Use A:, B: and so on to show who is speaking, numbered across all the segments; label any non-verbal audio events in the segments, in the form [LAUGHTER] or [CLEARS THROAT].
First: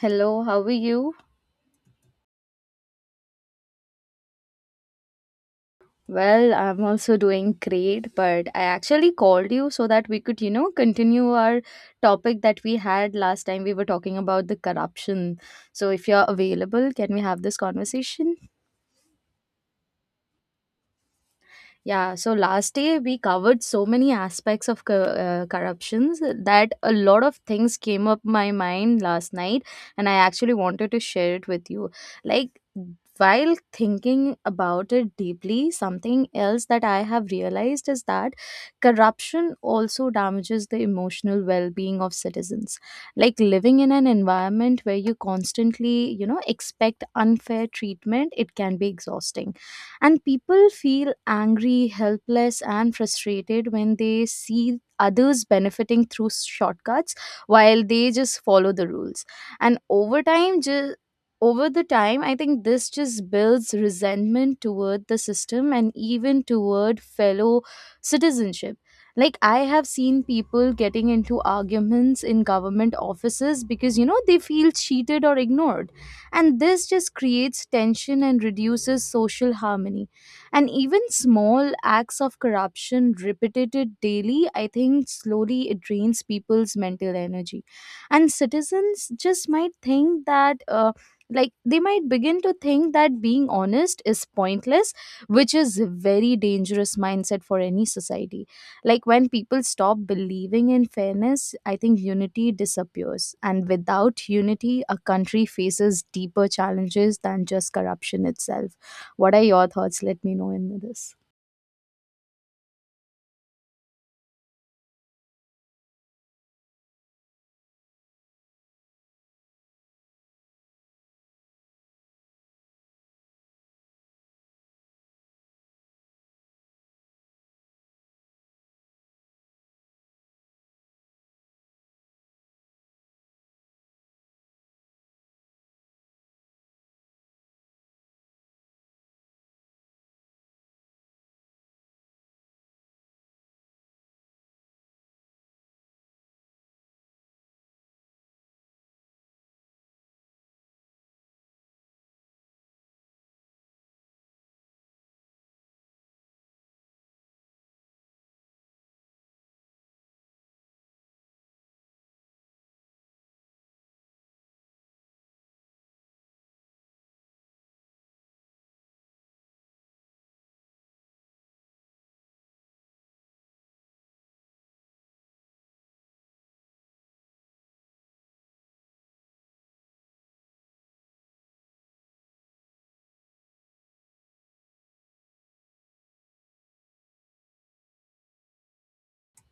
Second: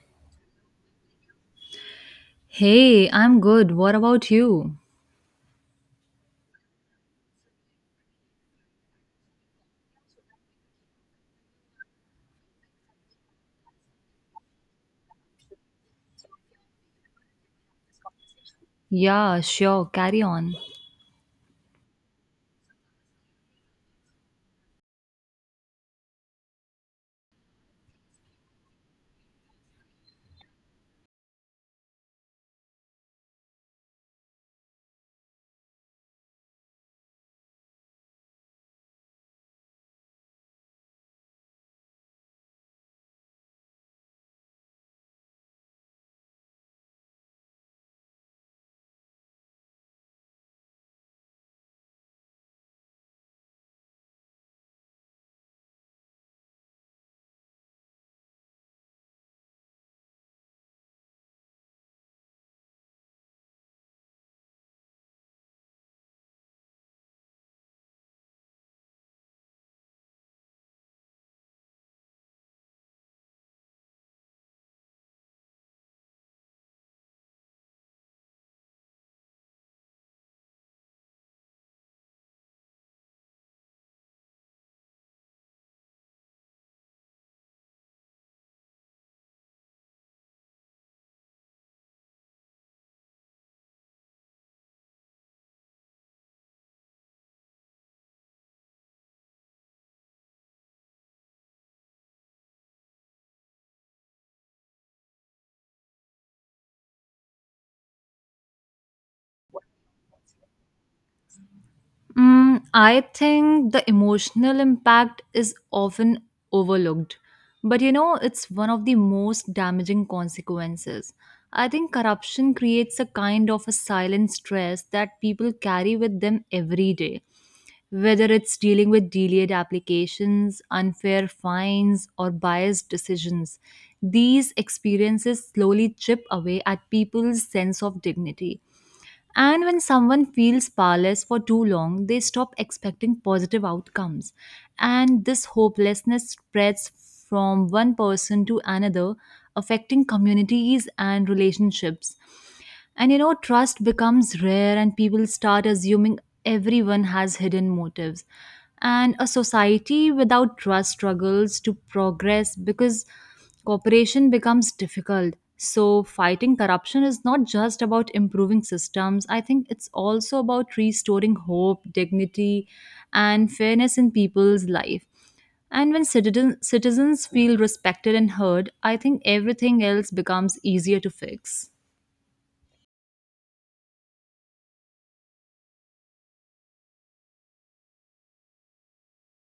A: Hello, how are you?
B: Hey, I'm good. What about you?
A: Well, I'm also doing great, but I actually called you so that we could, you know, continue our topic that we had last time. We were talking about the corruption. So, if you're available, can we have this conversation?
B: Yeah, sure. Carry on.
A: Yeah, so last day we covered so many aspects of corruptions that a lot of things came up my mind last night, and I actually wanted to share it with you. Like, while thinking about it deeply, something else that I have realized is that corruption also damages the emotional well-being of citizens. Like, living in an environment where you constantly, you know, expect unfair treatment, it can be exhausting, and people feel angry, helpless and frustrated when they see others benefiting through shortcuts while they just follow the rules. And over the time, I think this just builds resentment toward the system and even toward fellow citizenship. Like, I have seen people getting into arguments in government offices because, you know, they feel cheated or ignored, and this just creates tension and reduces social harmony. And even small acts of corruption repeated daily, I think, slowly it drains people's mental energy, and citizens just might think that like, they might begin to think that being honest is pointless, which is a very dangerous mindset for any society. Like, when people stop believing in fairness, I think unity disappears. And without unity, a country faces deeper challenges than just corruption itself. What are your thoughts? Let me know in this.
B: Mm, I think the emotional impact is often overlooked, but you know, it's one of the most damaging consequences. I think corruption creates a kind of a silent stress that people carry with them every day, whether it's dealing with delayed applications, unfair fines, or biased decisions. These experiences slowly chip away at people's sense of dignity. And when someone feels powerless for too long, they stop expecting positive outcomes. And this hopelessness spreads from one person to another, affecting communities and relationships. And you know, trust becomes rare, and people start assuming everyone has hidden motives. And a society without trust struggles to progress because cooperation becomes difficult. So, fighting corruption is not just about improving systems. I think it's also about restoring hope, dignity, and fairness in people's life. And when citizens feel respected and heard, I think everything else becomes easier to fix.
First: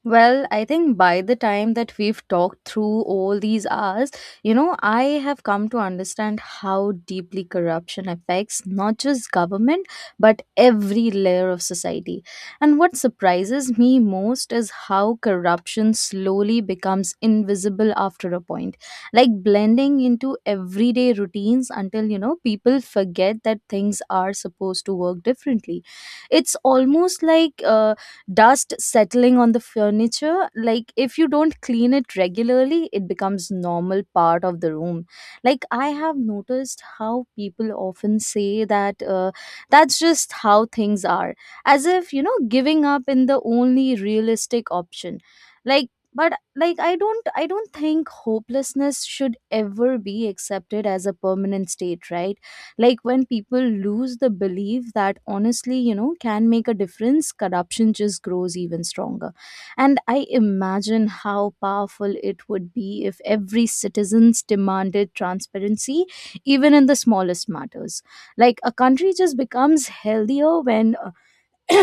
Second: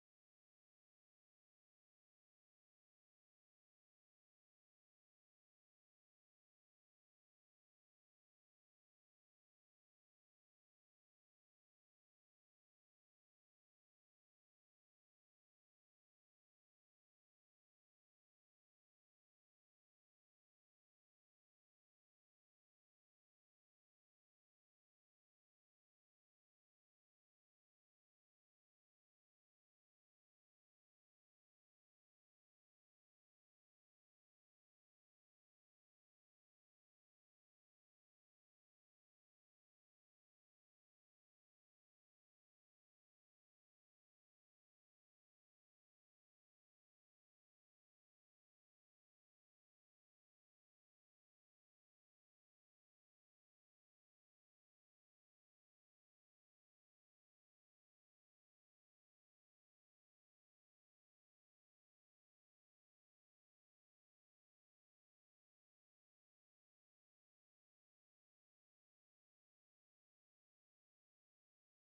A: Well, I think by the time that we've talked through all these hours, you know, I have come to understand how deeply corruption affects not just government, but every layer of society. And what surprises me most is how corruption slowly becomes invisible after a point, like blending into everyday routines until, you know, people forget that things are supposed to work differently. It's almost like dust settling on the furniture. Like, if you don't clean it regularly, it becomes normal part of the room. Like, I have noticed how people often say that that's just how things are, as if, you know, giving up in the only realistic option. Like, but like, I don't think hopelessness should ever be accepted as a permanent state, right? Like, when people lose the belief that honestly, you know, can make a difference, corruption just grows even stronger. And I imagine how powerful it would be if every citizens demanded transparency, even in the smallest matters. Like, a country just becomes healthier when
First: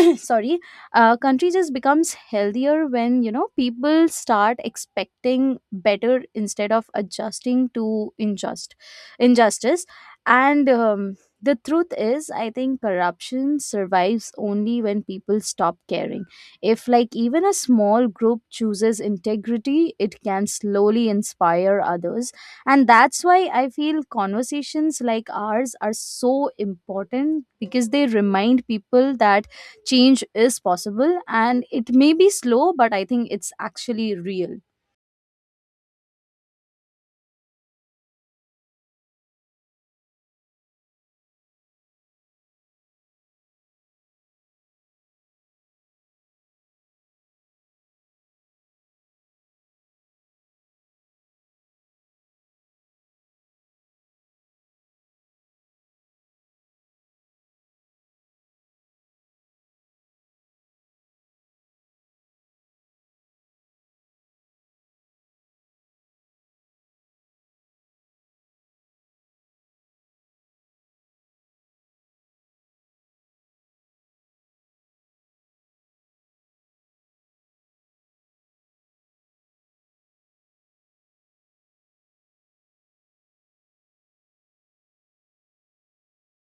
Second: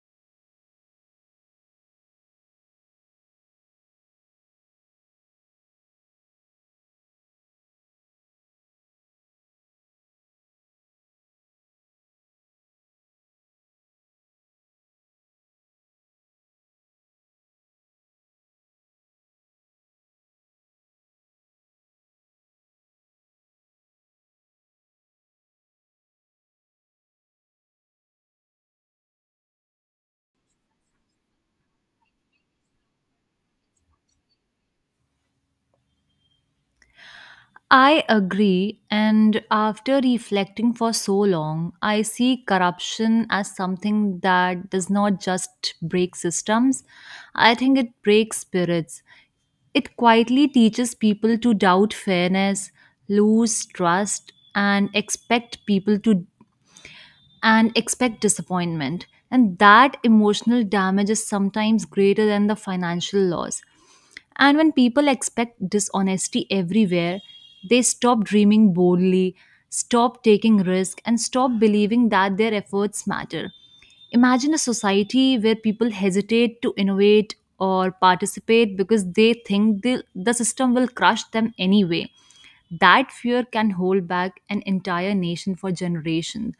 A: [COUGHS] [CLEARS THROAT] sorry. Country just becomes healthier when, you know, people start expecting better instead of adjusting to injustice. And the truth is, I think corruption survives only when people stop caring. If, like, even a small group chooses integrity, it can slowly inspire others, and that's why I feel conversations like ours are so important, because they remind people that change is possible, and it may be slow, but I think it's actually real.
B: I agree, and after reflecting for so long, I see corruption as something that does not just break systems, I think it breaks spirits. It quietly teaches people to doubt fairness, lose trust, and expect people to and expect disappointment. And that emotional damage is sometimes greater than the financial loss. And when people expect dishonesty everywhere, they stop dreaming boldly, stop taking risk, and stop believing that their efforts matter. Imagine a society where people hesitate to innovate or participate because they think the system will crush them anyway. That fear can hold back an entire nation for generations.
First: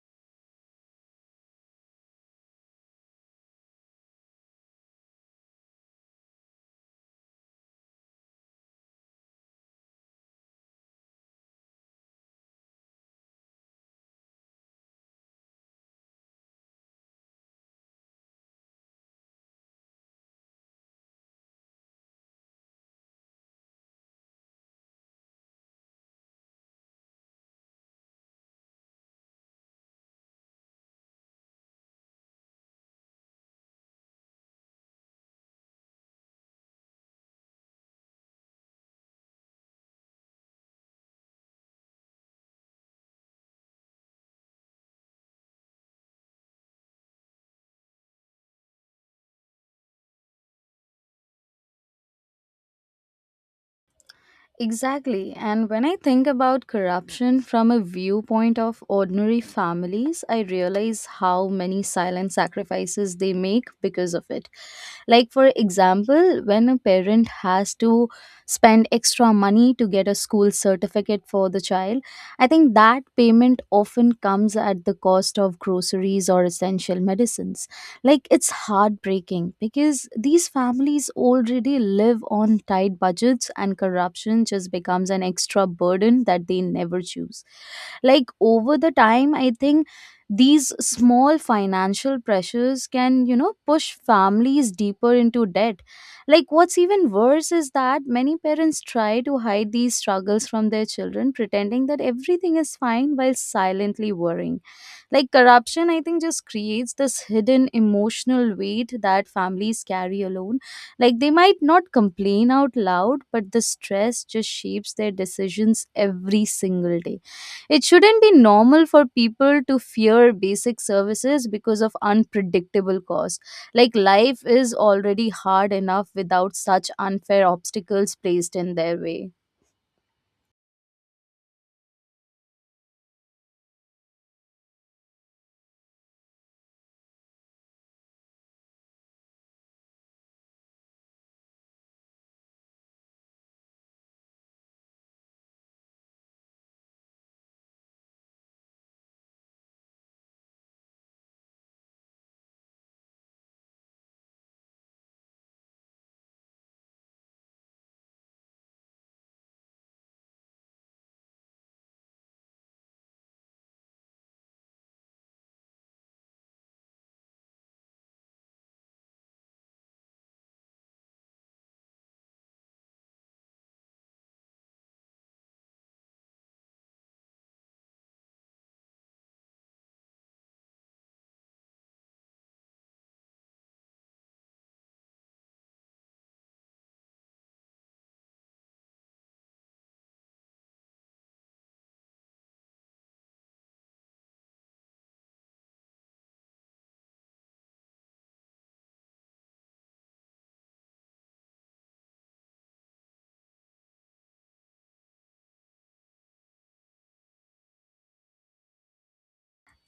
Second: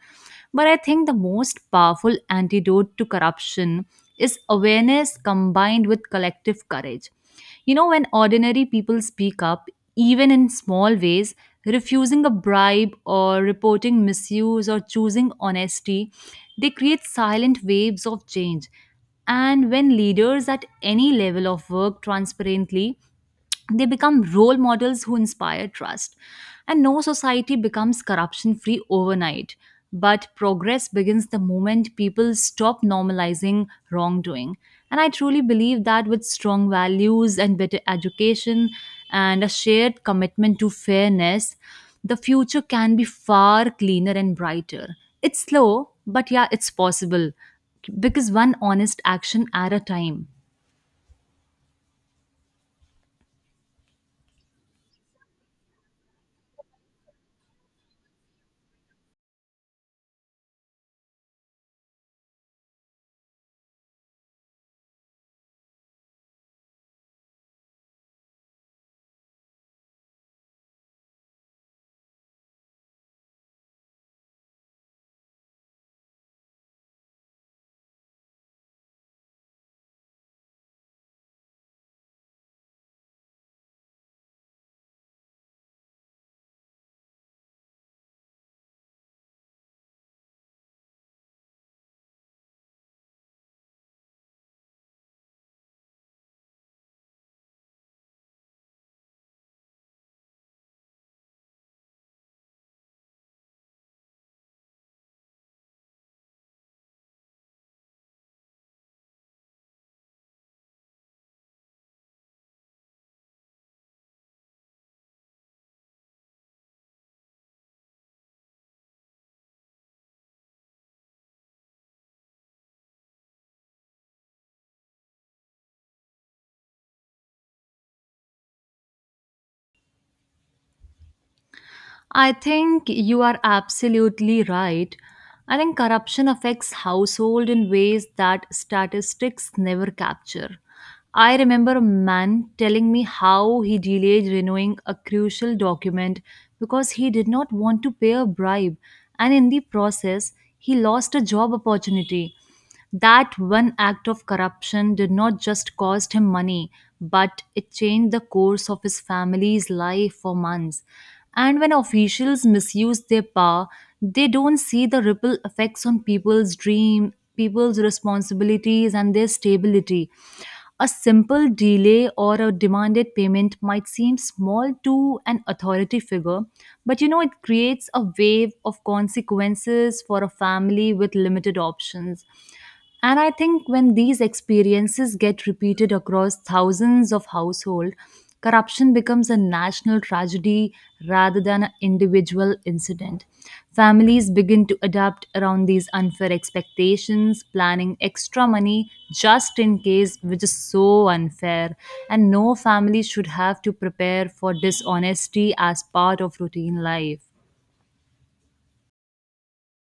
B: But I think the most powerful antidote to corruption is awareness combined with collective courage. You know, when ordinary people speak up, even in small ways, refusing a bribe or reporting misuse or choosing honesty, they create silent waves of change. And when leaders at any level of work transparently, they become role models who inspire trust. And no society becomes corruption free overnight, but progress begins the moment people stop normalizing wrongdoing. And I truly believe that with strong values and better education and a shared commitment to fairness, the future can be far cleaner and brighter. It's slow, but yeah, it's possible because one honest action at a time.
A: Exactly. And when I think about corruption from a viewpoint of ordinary families, I realize how many silent sacrifices they make because of it. Like, for example, when a parent has to spend extra money to get a school certificate for the child, I think that payment often comes at the cost of groceries or essential medicines. Like, it's heartbreaking because these families already live on tight budgets, and corruption just becomes an extra burden that they never choose. Like, over the time, I think these small financial pressures can, you know, push families deeper into debt. Like, what's even worse is that many parents try to hide these struggles from their children, pretending that everything is fine while silently worrying. Like, corruption, I think, just creates this hidden emotional weight that families carry alone. Like, they might not complain out loud, but the stress just shapes their decisions every single day. It shouldn't be normal for people to fear basic services because of unpredictable costs. Like, life is already hard enough without such unfair obstacles placed in their way.
B: I think you are absolutely right. I think corruption affects household in ways that statistics never capture. I remember a man telling me how he delayed renewing a crucial document because he did not want to pay a bribe, and in the process, he lost a job opportunity. That one act of corruption did not just cost him money, but it changed the course of his family's life for months. And when officials misuse their power, they don't see the ripple effects on people's dream, people's responsibilities, and their stability. A simple delay or a demanded payment might seem small to an authority figure, but you know, it creates a wave of consequences for a family with limited options. And I think when these experiences get repeated across thousands of households, corruption becomes a national tragedy rather than an individual incident. Families begin to adapt around these unfair expectations, planning extra money just in case, which is so unfair. And no family should have to prepare for dishonesty as part of routine life.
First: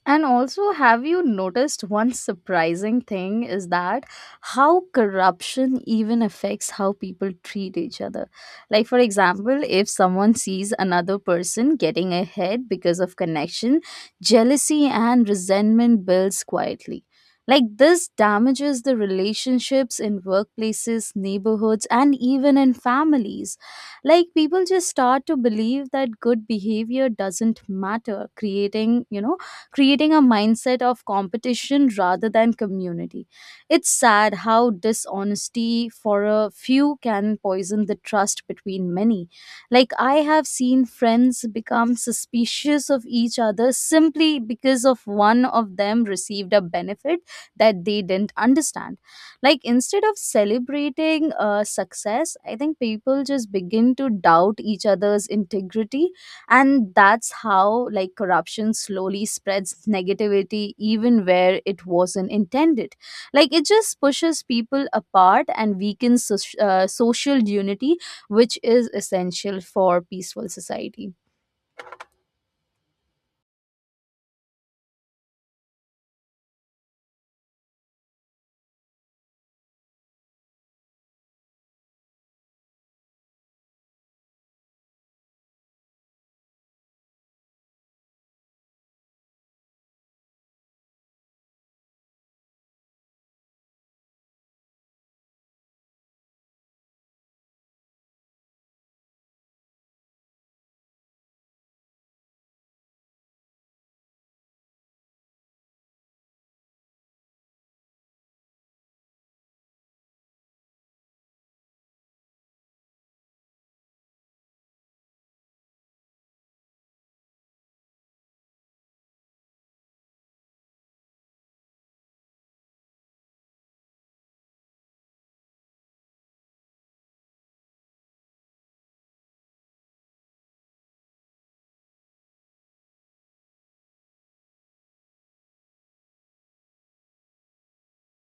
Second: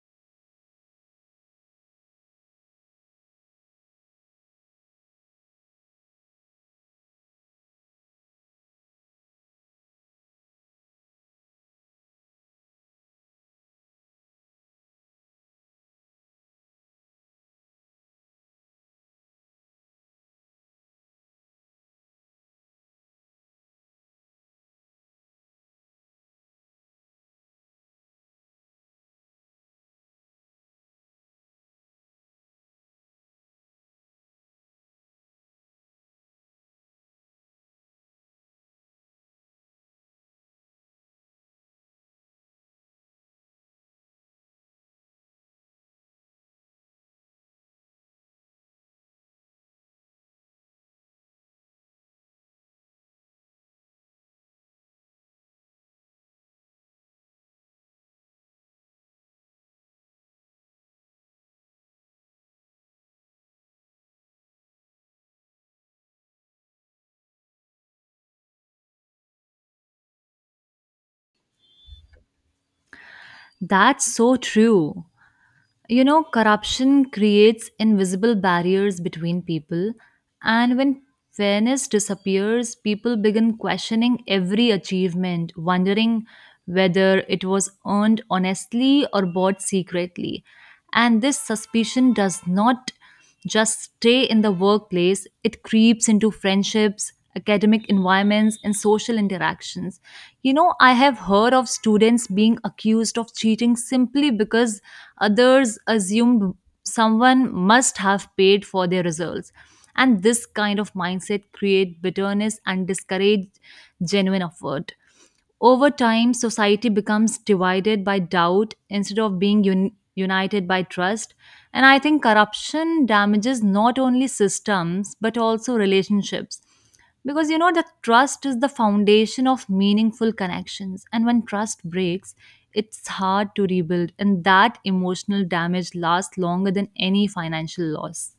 A: And also, have you noticed one surprising thing is that how corruption even affects how people treat each other? Like, for example, if someone sees another person getting ahead because of connection, jealousy and resentment builds quietly. Like, this damages the relationships in workplaces, neighborhoods, and even in families. Like, people just start to believe that good behavior doesn't matter, creating a mindset of competition rather than community. It's sad how dishonesty for a few can poison the trust between many. Like, I have seen friends become suspicious of each other simply because of one of them received a benefit that they didn't understand. Like, instead of celebrating success, I think people just begin to doubt each other's integrity, and that's how, like, corruption slowly spreads negativity even where it wasn't intended. Like, it just pushes people apart and weakens social unity, which is essential for peaceful society.
B: That's so true. You know, corruption creates invisible barriers between people, and when fairness disappears, people begin questioning every achievement, wondering whether it was earned honestly or bought secretly. And this suspicion does not just stay in the workplace, it creeps into friendships, academic environments, and social interactions. You know, I have heard of students being accused of cheating simply because others assumed someone must have paid for their results. And this kind of mindset create bitterness and discourage genuine effort. Over time, society becomes divided by doubt instead of being united by trust. And I think corruption damages not only systems but also relationships. Because you know, the trust is the foundation of meaningful connections. And when trust breaks, it's hard to rebuild. And that emotional damage lasts longer than any financial loss.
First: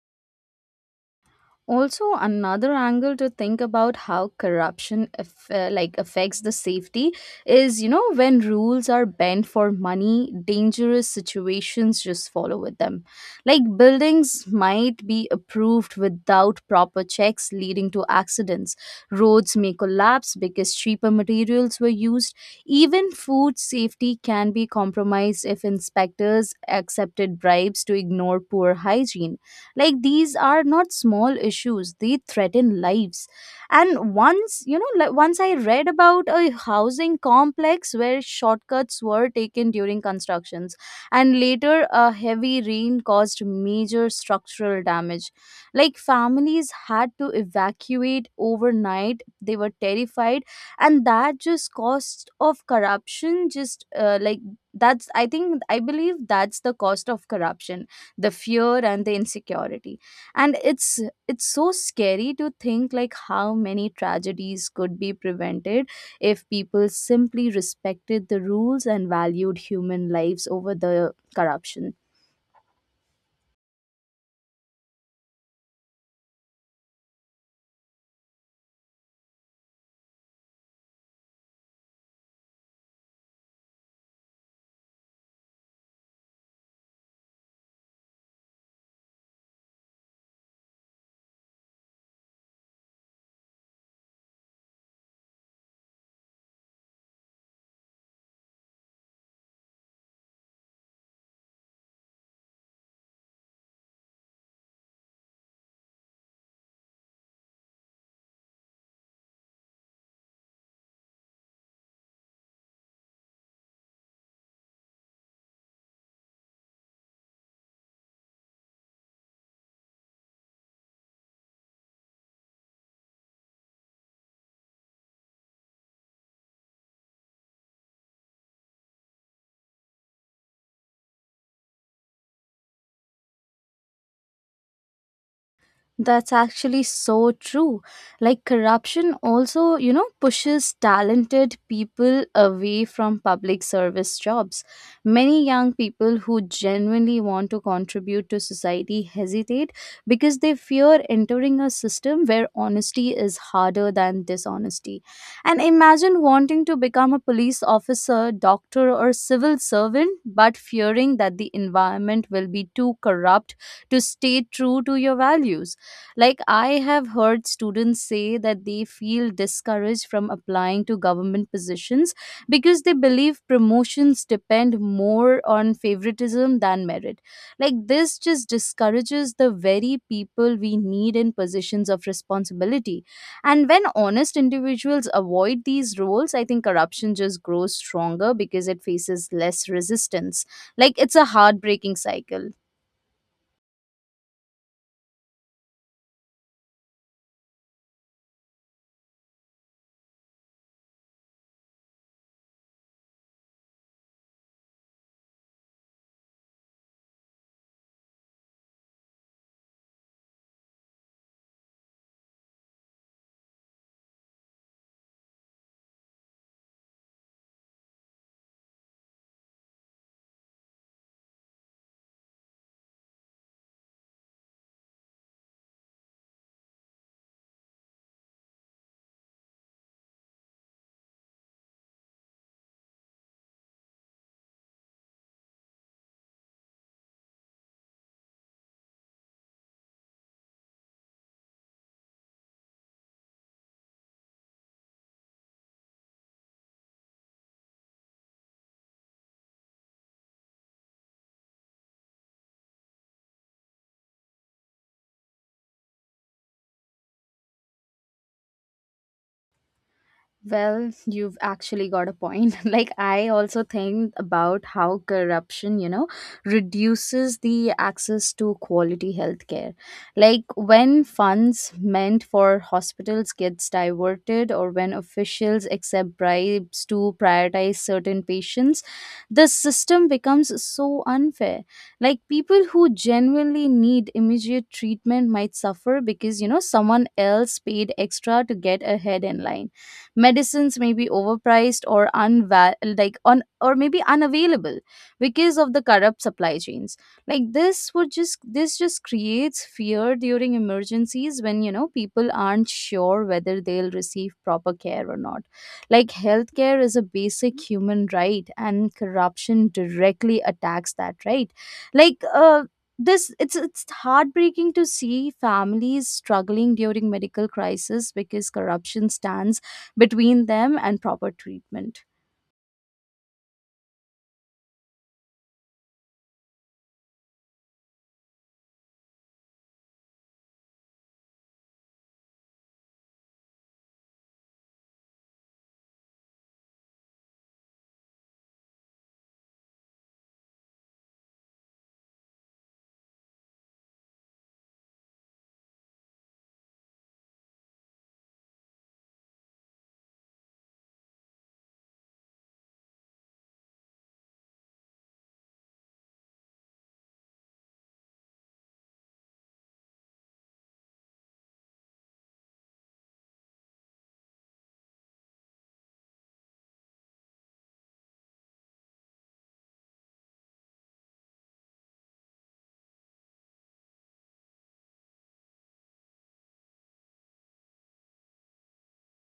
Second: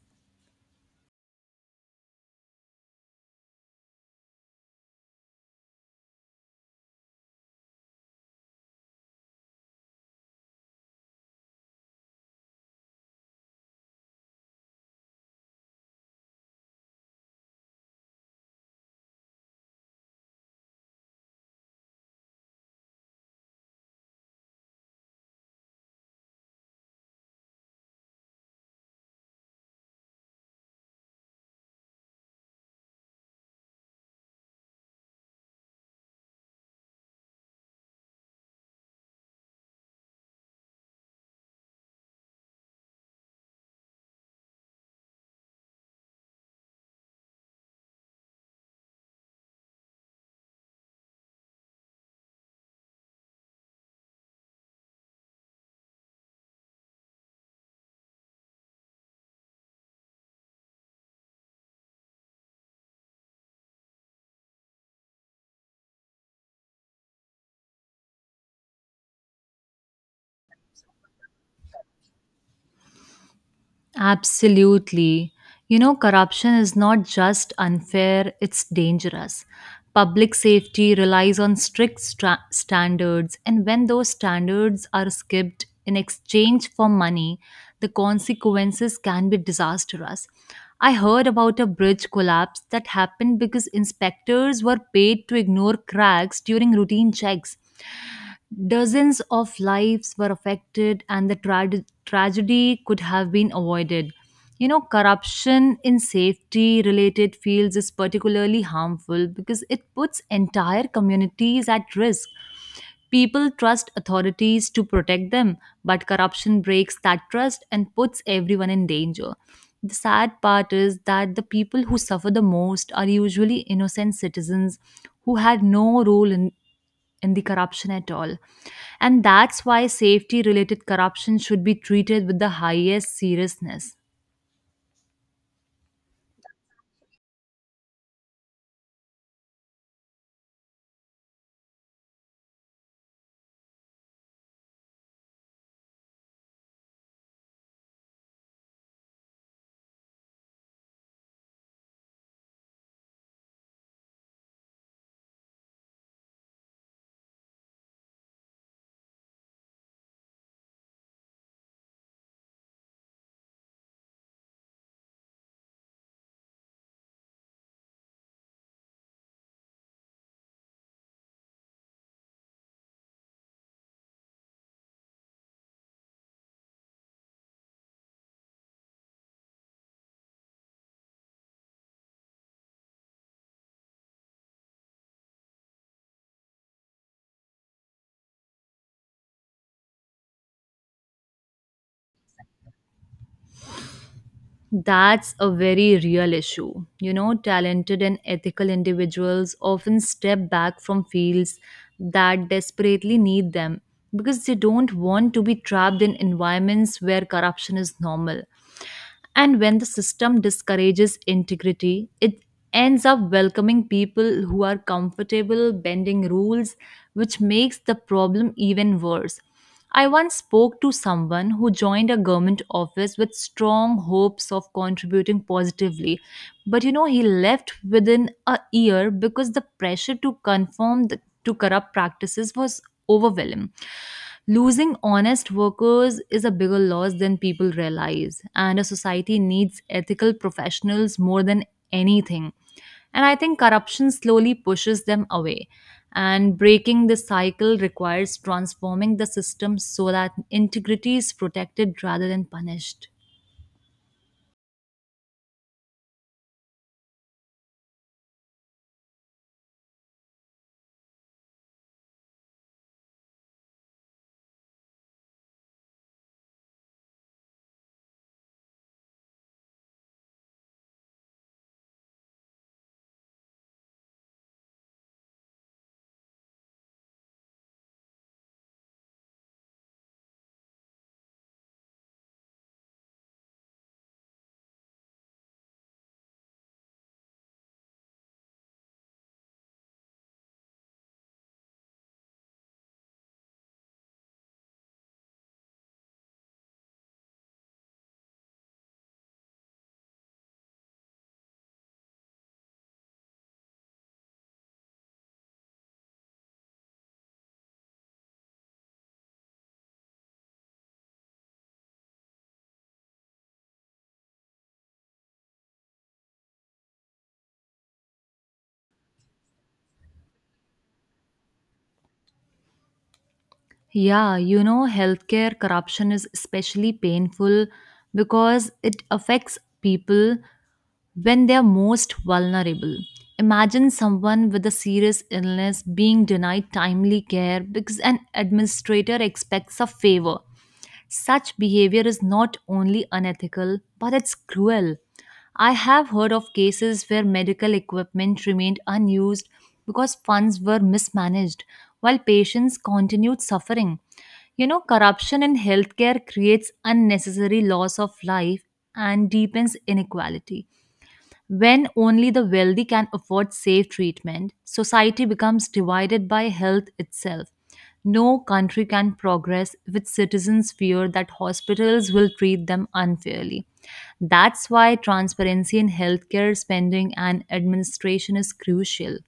A: Also, another angle to think about how corruption like, affects the safety is, you know, when rules are bent for money, dangerous situations just follow with them. Like, buildings might be approved without proper checks, leading to accidents. Roads may collapse because cheaper materials were used. Even food safety can be compromised if inspectors accepted bribes to ignore poor hygiene. Like, these are not small issues, they threaten lives. And once you know like once I read about a housing complex where shortcuts were taken during constructions, and later a heavy rain caused major structural damage. Like, families had to evacuate overnight, they were terrified. And that just cost of corruption just that's, I think, I believe that's the cost of corruption, the fear and the insecurity. And it's so scary to think like how many tragedies could be prevented if people simply respected the rules and valued human lives over the corruption.
B: Absolutely. You know, corruption is not just unfair, it's dangerous. Public safety relies on strict standards, and when those standards are skipped in exchange for money, the consequences can be disastrous. I heard about a bridge collapse that happened because inspectors were paid to ignore cracks during routine checks. Dozens of lives were affected, and the tragedy could have been avoided. You know, corruption in safety related fields is particularly harmful because it puts entire communities at risk. People trust authorities to protect them, but corruption breaks that trust and puts everyone in danger. The sad part is that the people who suffer the most are usually innocent citizens who had no role in the corruption at all. And that's why safety related corruption should be treated with the highest seriousness.
A: That's actually so true. Like, corruption also, you know, pushes talented people away from public service jobs. Many young people who genuinely want to contribute to society hesitate because they fear entering a system where honesty is harder than dishonesty. And imagine wanting to become a police officer, doctor, or civil servant, but fearing that the environment will be too corrupt to stay true to your values. Like, I have heard students say that they feel discouraged from applying to government positions because they believe promotions depend more on favoritism than merit. Like, this just discourages the very people we need in positions of responsibility. And when honest individuals avoid these roles, I think corruption just grows stronger because it faces less resistance. Like, it's a heartbreaking cycle.
B: That's a very real issue. You know, talented and ethical individuals often step back from fields that desperately need them because they don't want to be trapped in environments where corruption is normal. And when the system discourages integrity, it ends up welcoming people who are comfortable bending rules, which makes the problem even worse. I once spoke to someone who joined a government office with strong hopes of contributing positively, but you know, he left within a year because the pressure to conform to corrupt practices was overwhelming. Losing honest workers is a bigger loss than people realize, and a society needs ethical professionals more than anything. And I think corruption slowly pushes them away. And breaking this cycle requires transforming the system so that integrity is protected rather than punished.
A: Well, you've actually got a point. [LAUGHS] Like, I also think about how corruption, you know, reduces the access to quality healthcare. Like, when funds meant for hospitals gets diverted or when officials accept bribes to prioritize certain patients, the system becomes so unfair. Like, people who genuinely need immediate treatment might suffer because, you know, someone else paid extra to get ahead in line. Medicines may be overpriced or unva- like on or maybe unavailable because of the corrupt supply chains. Like, this just creates fear during emergencies when, you know, people aren't sure whether they'll receive proper care or not. Like, healthcare is a basic human right and corruption directly attacks that right. like this It's heartbreaking to see families struggling during medical crisis because corruption stands between them and proper treatment.
B: Yeah, you know, healthcare corruption is especially painful because it affects people when they are most vulnerable. Imagine someone with a serious illness being denied timely care because an administrator expects a favor such behavior is not only unethical, but it's cruel. I have heard of cases where medical equipment remained unused because funds were mismanaged while patients continued suffering. You know, corruption in healthcare creates unnecessary loss of life and deepens inequality. When only the wealthy can afford safe treatment, society becomes divided by health itself. No country can progress if its citizens fear that hospitals will treat them unfairly. That's why transparency in healthcare spending and administration is crucial.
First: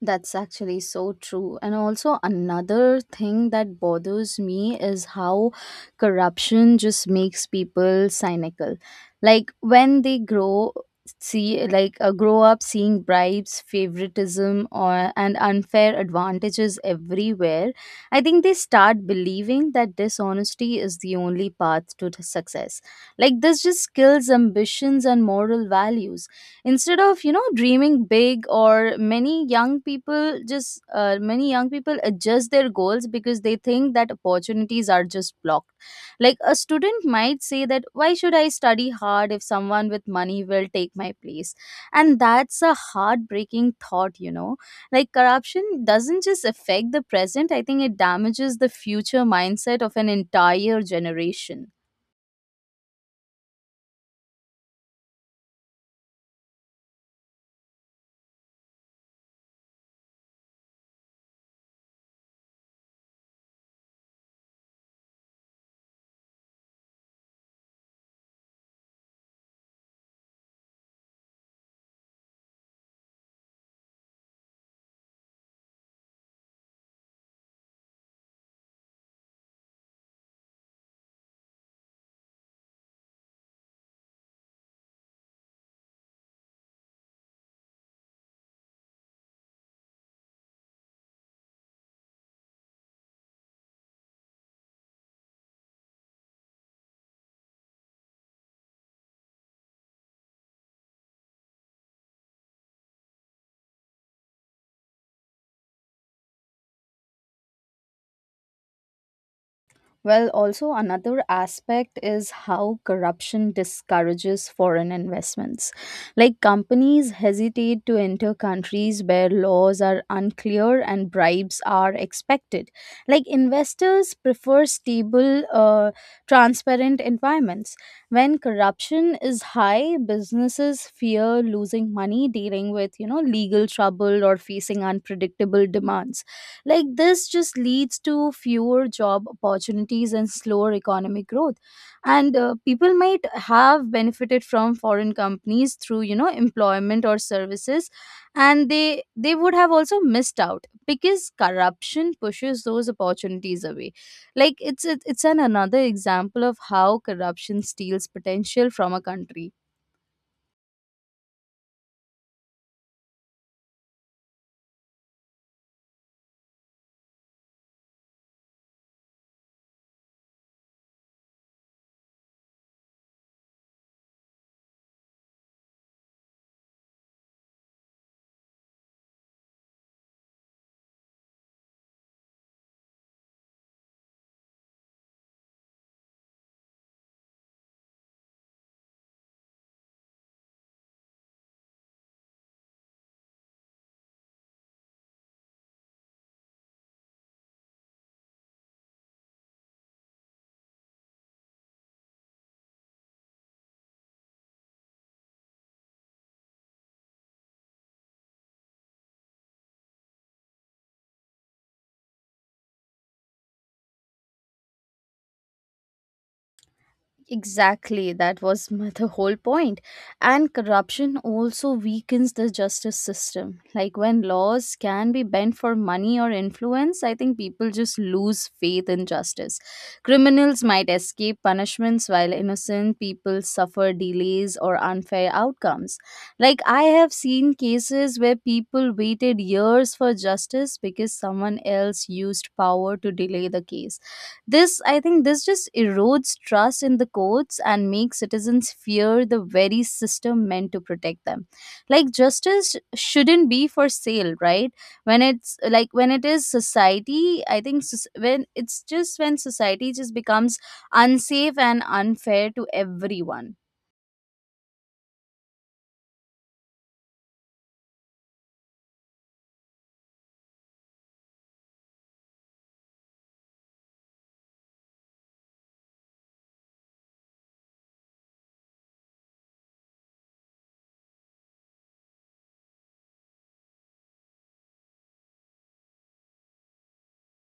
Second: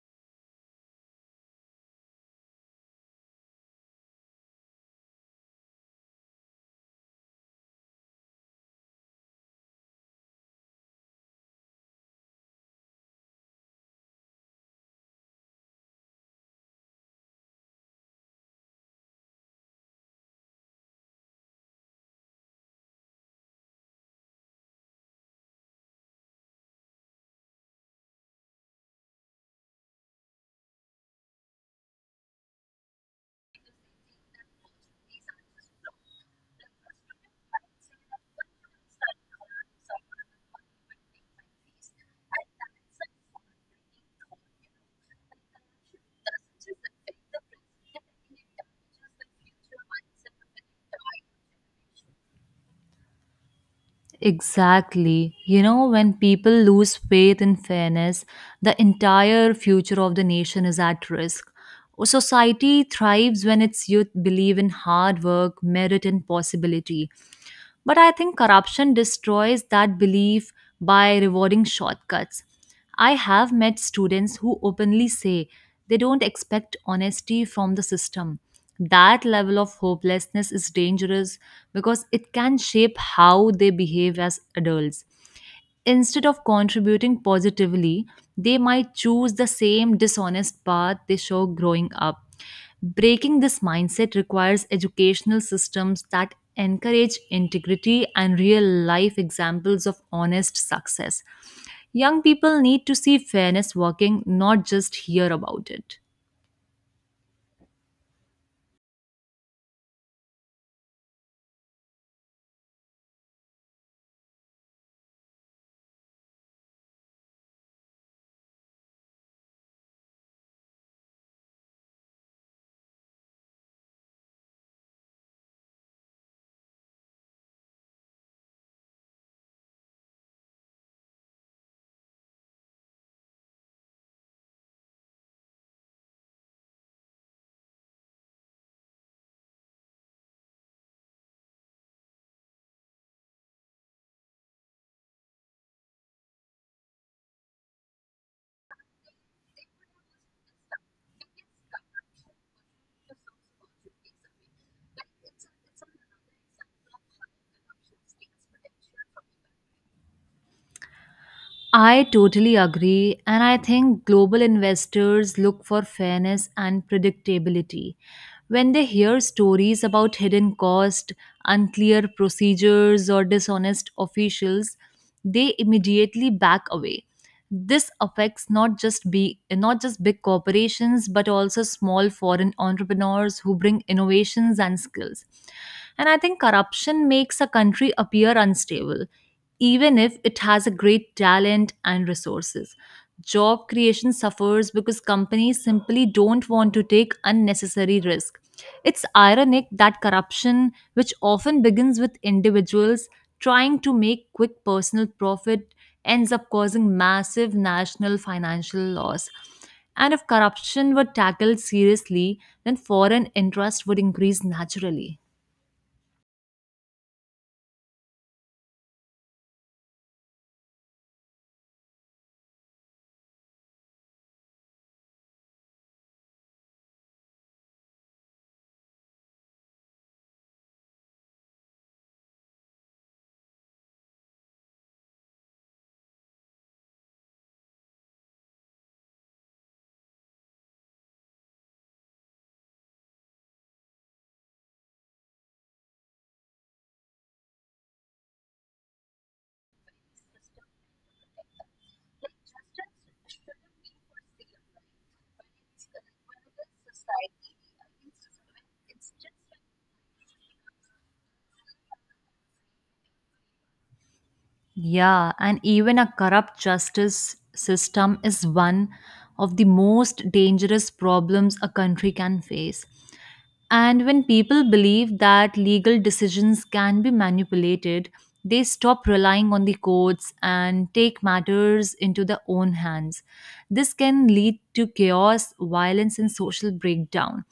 A: That's actually so true. And also, another thing that bothers me is how corruption just makes people cynical. Like, when they grow up seeing bribes, favoritism, or and unfair advantages everywhere, I think they start believing that dishonesty is the only path to success. Like, this just kills ambitions and moral values instead of, you know, dreaming big. Or many young people just many young people adjust their goals because they
B: I don't
A: think that opportunities are just blocked. Like, a student might say that why should I study hard if someone with money will take my place? And that's a heartbreaking thought, you know. Like, corruption doesn't just affect the present, I think it damages the future
B: think so.
A: mindset of an entire generation.
B: Exactly. You know, when people lose faith in fairness, the entire future of the nation is at risk. A society thrives when its youth believe in hard work, merit, and possibility. But I think corruption destroys that belief by rewarding shortcuts. I have met students who openly say they don't expect honesty from the system. That level of hopelessness is dangerous because it can shape how they behave as adults. Instead of contributing positively, they might choose the same dishonest path they saw growing up. Breaking this mindset requires educational systems that encourage integrity and real life examples of honest success. Young people need to see fairness working, not just hear about it.
A: Well, also another aspect is how corruption discourages foreign investments. Like, companies hesitate to enter countries where laws are unclear and bribes are expected. Like, investors prefer stable, transparent environments. When corruption is high, businesses fear losing money dealing with, you know, legal trouble or facing unpredictable demands. Like, this just leads to fewer job opportunities and slower economic growth. And People might have benefited from foreign companies through, employment or services, and they would have also missed out because corruption pushes those opportunities away. Like it's an another example of how corruption steals potential from a country.
B: I totally agree, and I think global investors look for fairness and predictability. When they hear stories about hidden cost, unclear procedures, or dishonest officials, they immediately back away. This affects not just big corporations but also small foreign entrepreneurs who bring innovations and skills. And I think corruption makes a country appear unstable even if it has a great talent and resources job creation suffers because companies simply don't want to take unnecessary risk. It's ironic that corruption, which often begins with individuals trying to make quick personal profit, ends up causing massive national financial loss. And if corruption were tackled seriously, then foreign interest would increase naturally.
A: Exactly, that was the whole point. And corruption also weakens the justice system. Like when laws can be bent for money or influence, I think people just lose faith in justice. Criminals might escape punishments while innocent people suffer delays or unfair outcomes. Like I have seen cases where people waited years for justice because someone else used power to delay the case. This just erodes trust in the courts and makes citizens fear the very system meant to protect them. Like
B: It
A: justice
B: just shouldn't
A: shouldn't be for sale,
B: be
A: right?
B: possible.
A: When it's like
B: But
A: when it is
B: in this
A: society,
B: society,
A: I think when it's
B: it's
A: just
B: just.
A: when society just becomes unsafe and unfair to everyone.
B: Yeah, and even a corrupt justice system is one of the most dangerous problems a country can face. And when people believe that legal decisions can be manipulated, they stop relying on the courts and take matters into their own hands. This can lead to chaos, violence, and social breakdown.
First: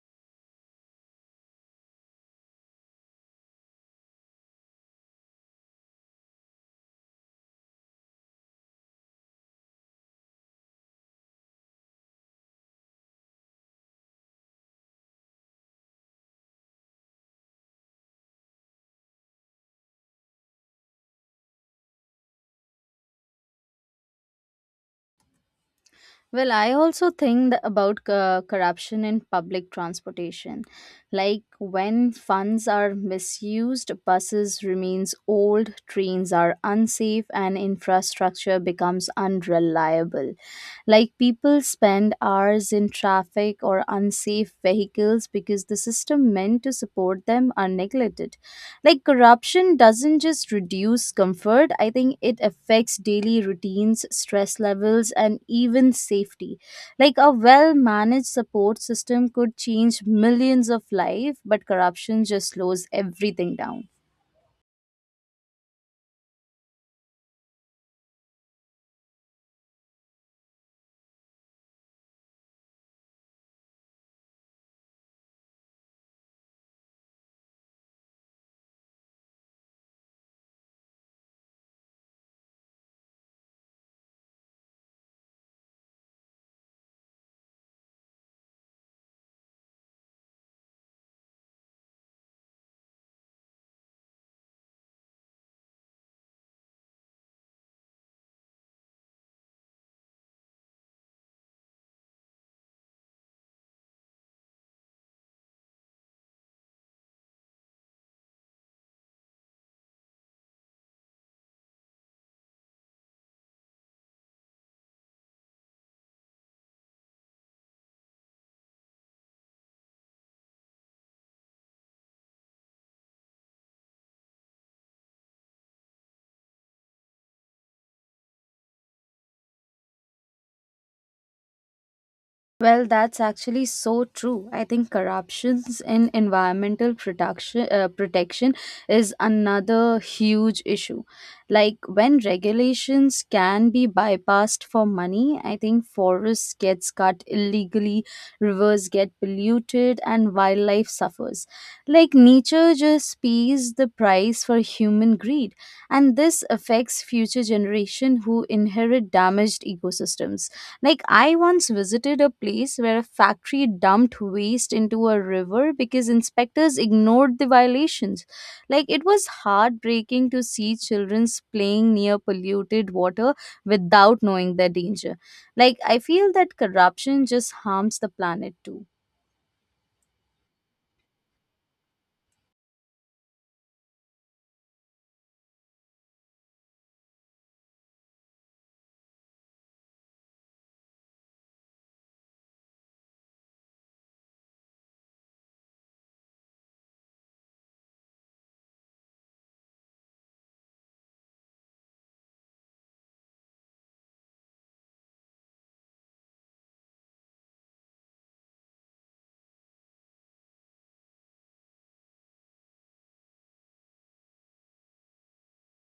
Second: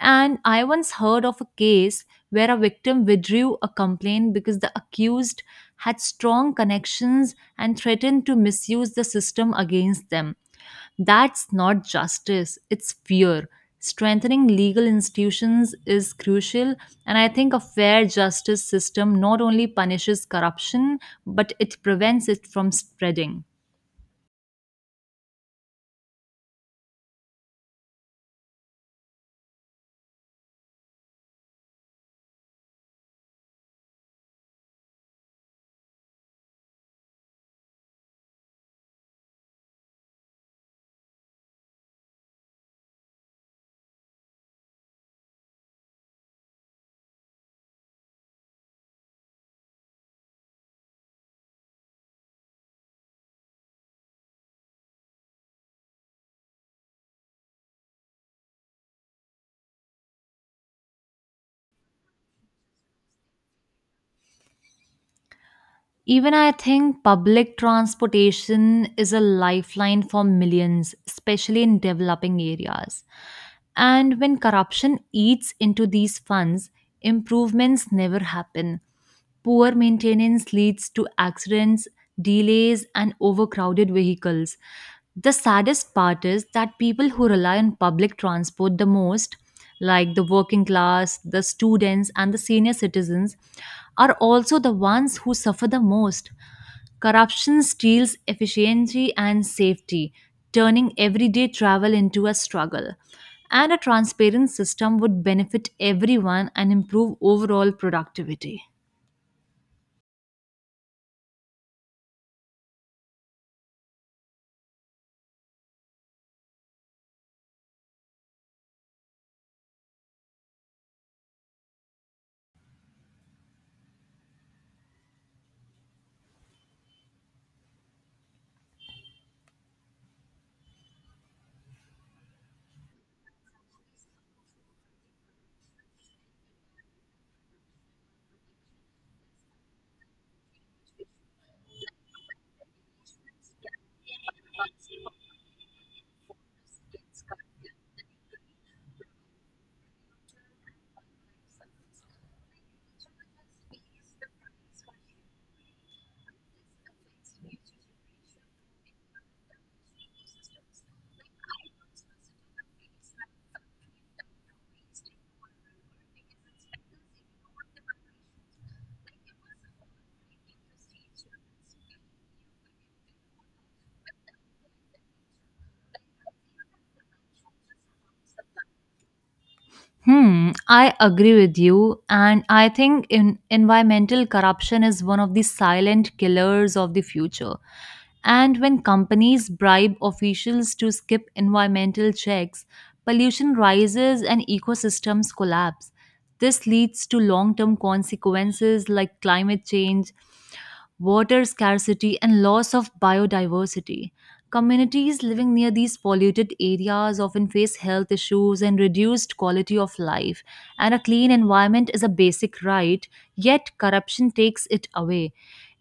B: And I once heard of a case where a victim withdrew a complaint because the accused had strong connections and threatened to misuse the system against them. That's not justice, it's fear. Strengthening legal institutions is crucial, and I think a fair justice system not only punishes corruption, but it prevents it from spreading.
A: Well, I also think about corruption in public transportation. Like when funds are misused, buses remains old, trains are unsafe and infrastructure becomes unreliable. Like people spend hours in traffic or unsafe vehicles because the system meant to support them are neglected. Like corruption doesn't just reduce comfort, I think it affects daily routines, stress levels, and even safety. Like a well managed support system could change millions of lives, but corruption just slows everything down.
B: Even I think public transportation is a lifeline for millions, especially in developing areas. And when corruption eats into these funds, improvements never happen. Poor maintenance leads to accidents, delays, and overcrowded vehicles. The saddest part is that people who rely on public transport the most like the working class, the students, and the senior citizens, are also the ones who suffer the most. Corruption steals efficiency and safety, turning everyday travel into a struggle. And a transparent system would benefit everyone and improve overall productivity.
A: Well, that's actually so true. I think corruptions in environmental production, protection is another huge issue. Like when regulations can be bypassed for money, I think forests gets cut illegally, rivers get polluted, and wildlife suffers. Like nature just pays the price for human greed, and this affects future generation who inherit damaged ecosystems. Like, I once visited a place where a factory dumped waste into a river because inspectors ignored the violations. Like, it was heartbreaking to see children playing near polluted water without knowing their danger. Like, I feel that corruption just harms the planet too.
B: Hmm, I agree with you, and I think in environmental corruption is one of the silent killers of the future. And when companies bribe officials to skip environmental checks, pollution rises and ecosystems collapse. This leads to long term consequences like climate change, water scarcity, and loss of biodiversity. Communities living near these polluted areas often face health issues and reduced quality of life, and a clean environment is a basic right, yet, corruption takes it away.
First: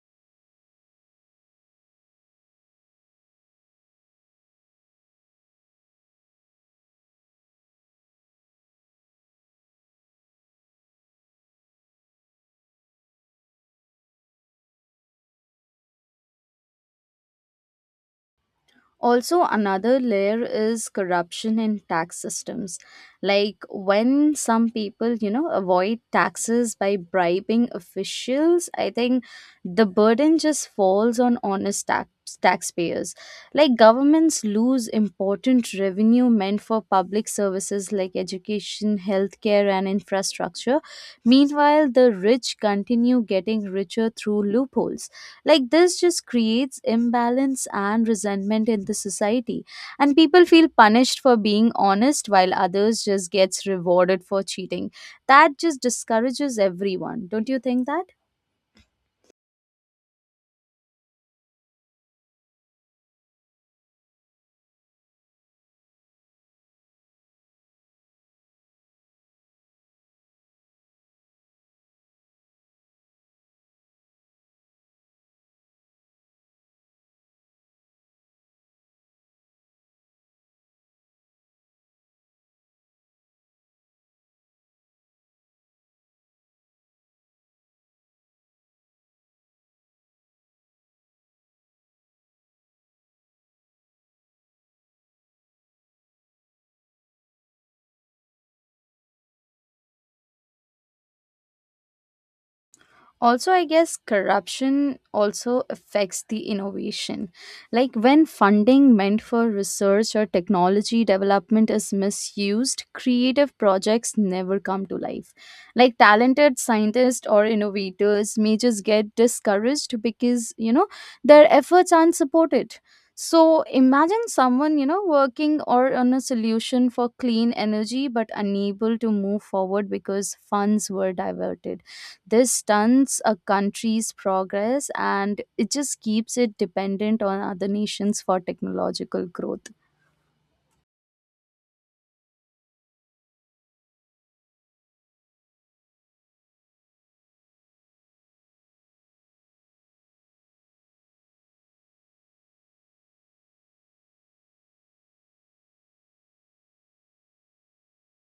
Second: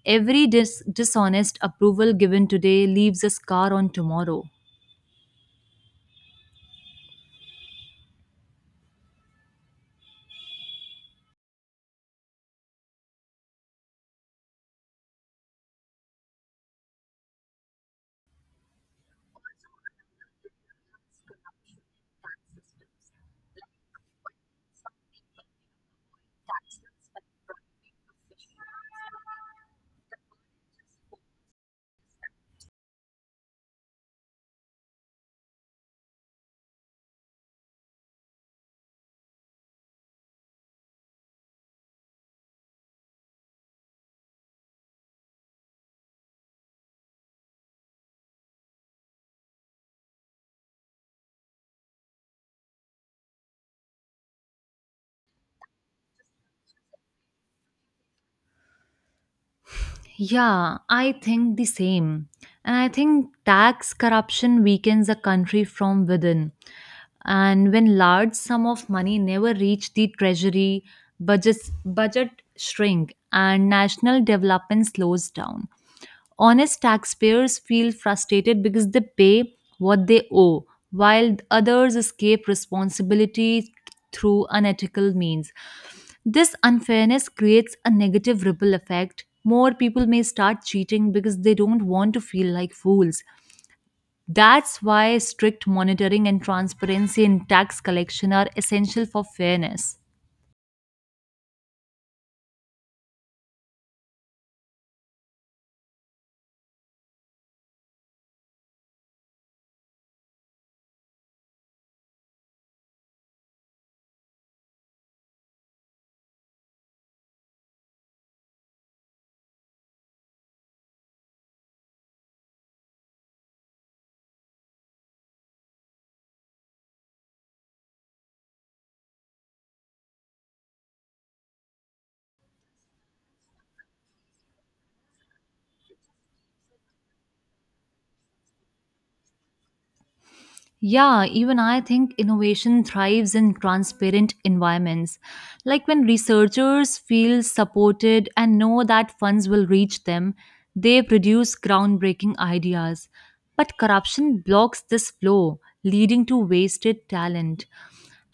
B: Every dishonest approval given today leaves a scar on tomorrow.
A: Also, another layer is corruption in tax systems. Like when some people, avoid taxes by bribing officials, I think the burden just falls on honest taxpayers. Like governments lose important revenue meant for public services like education, healthcare, and infrastructure. Meanwhile the rich continue getting richer through loopholes. Like this just creates imbalance and resentment in the society, and people feel punished for being honest while others just gets rewarded for cheating. That just discourages everyone. Don't you think that?
B: Yeah, I think the same. And I think tax corruption weakens a country from within. And when large sum of money never reach the treasury, budget shrink and national development slows down. Honest taxpayers feel frustrated because they pay what they owe, while others escape responsibility through unethical means. This unfairness creates a negative ripple effect. More people may start cheating because they don't want to feel like fools. That's why strict monitoring and transparency in tax collection are essential for fairness.
A: Also, I guess corruption also affects the innovation. Like when funding meant for research or technology development is misused, creative projects never come to life. Like talented scientists or innovators may just get discouraged because, their efforts aren't supported. So imagine someone, working or on a solution for clean energy but unable to move forward because funds were diverted. This stunts a country's progress, and it just keeps it dependent on other nations for technological growth.
B: Yeah, even I think innovation thrives in transparent environments. Like when researchers feel supported and know that funds will reach them, they produce groundbreaking ideas. But corruption blocks this flow, leading to wasted talent.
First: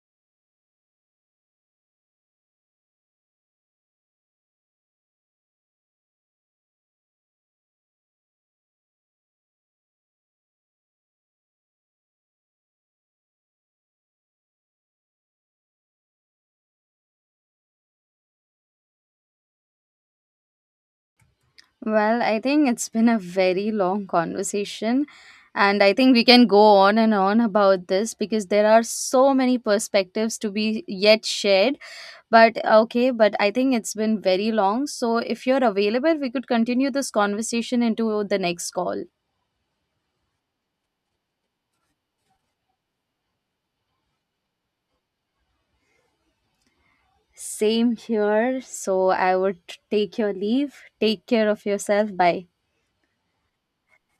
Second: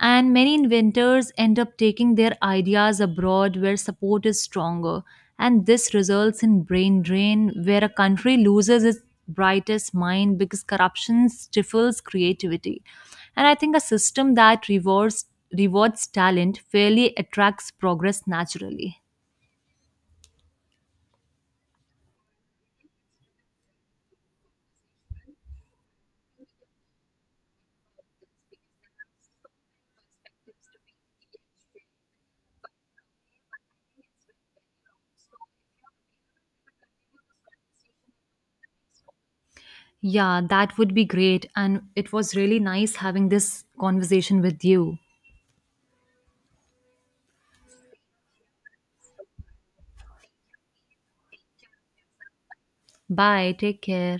B: And many inventors end up taking their ideas abroad where support is stronger. And this results in brain drain, where a country loses its brightest mind because corruption stifles creativity. And I think a system that rewards talent fairly attracts progress naturally.
A: Well, I think it's been a very long conversation, and I think we can go on and on about this because there are so many perspectives to be yet shared. But okay, but I think it's been very long. So if you're available, we could continue this conversation into the next call.
B: Yeah, that would be great. And it was really nice having this conversation with you.
A: Same here. So I would take your leave. Take care of yourself. Bye.
B: Bye. Take care.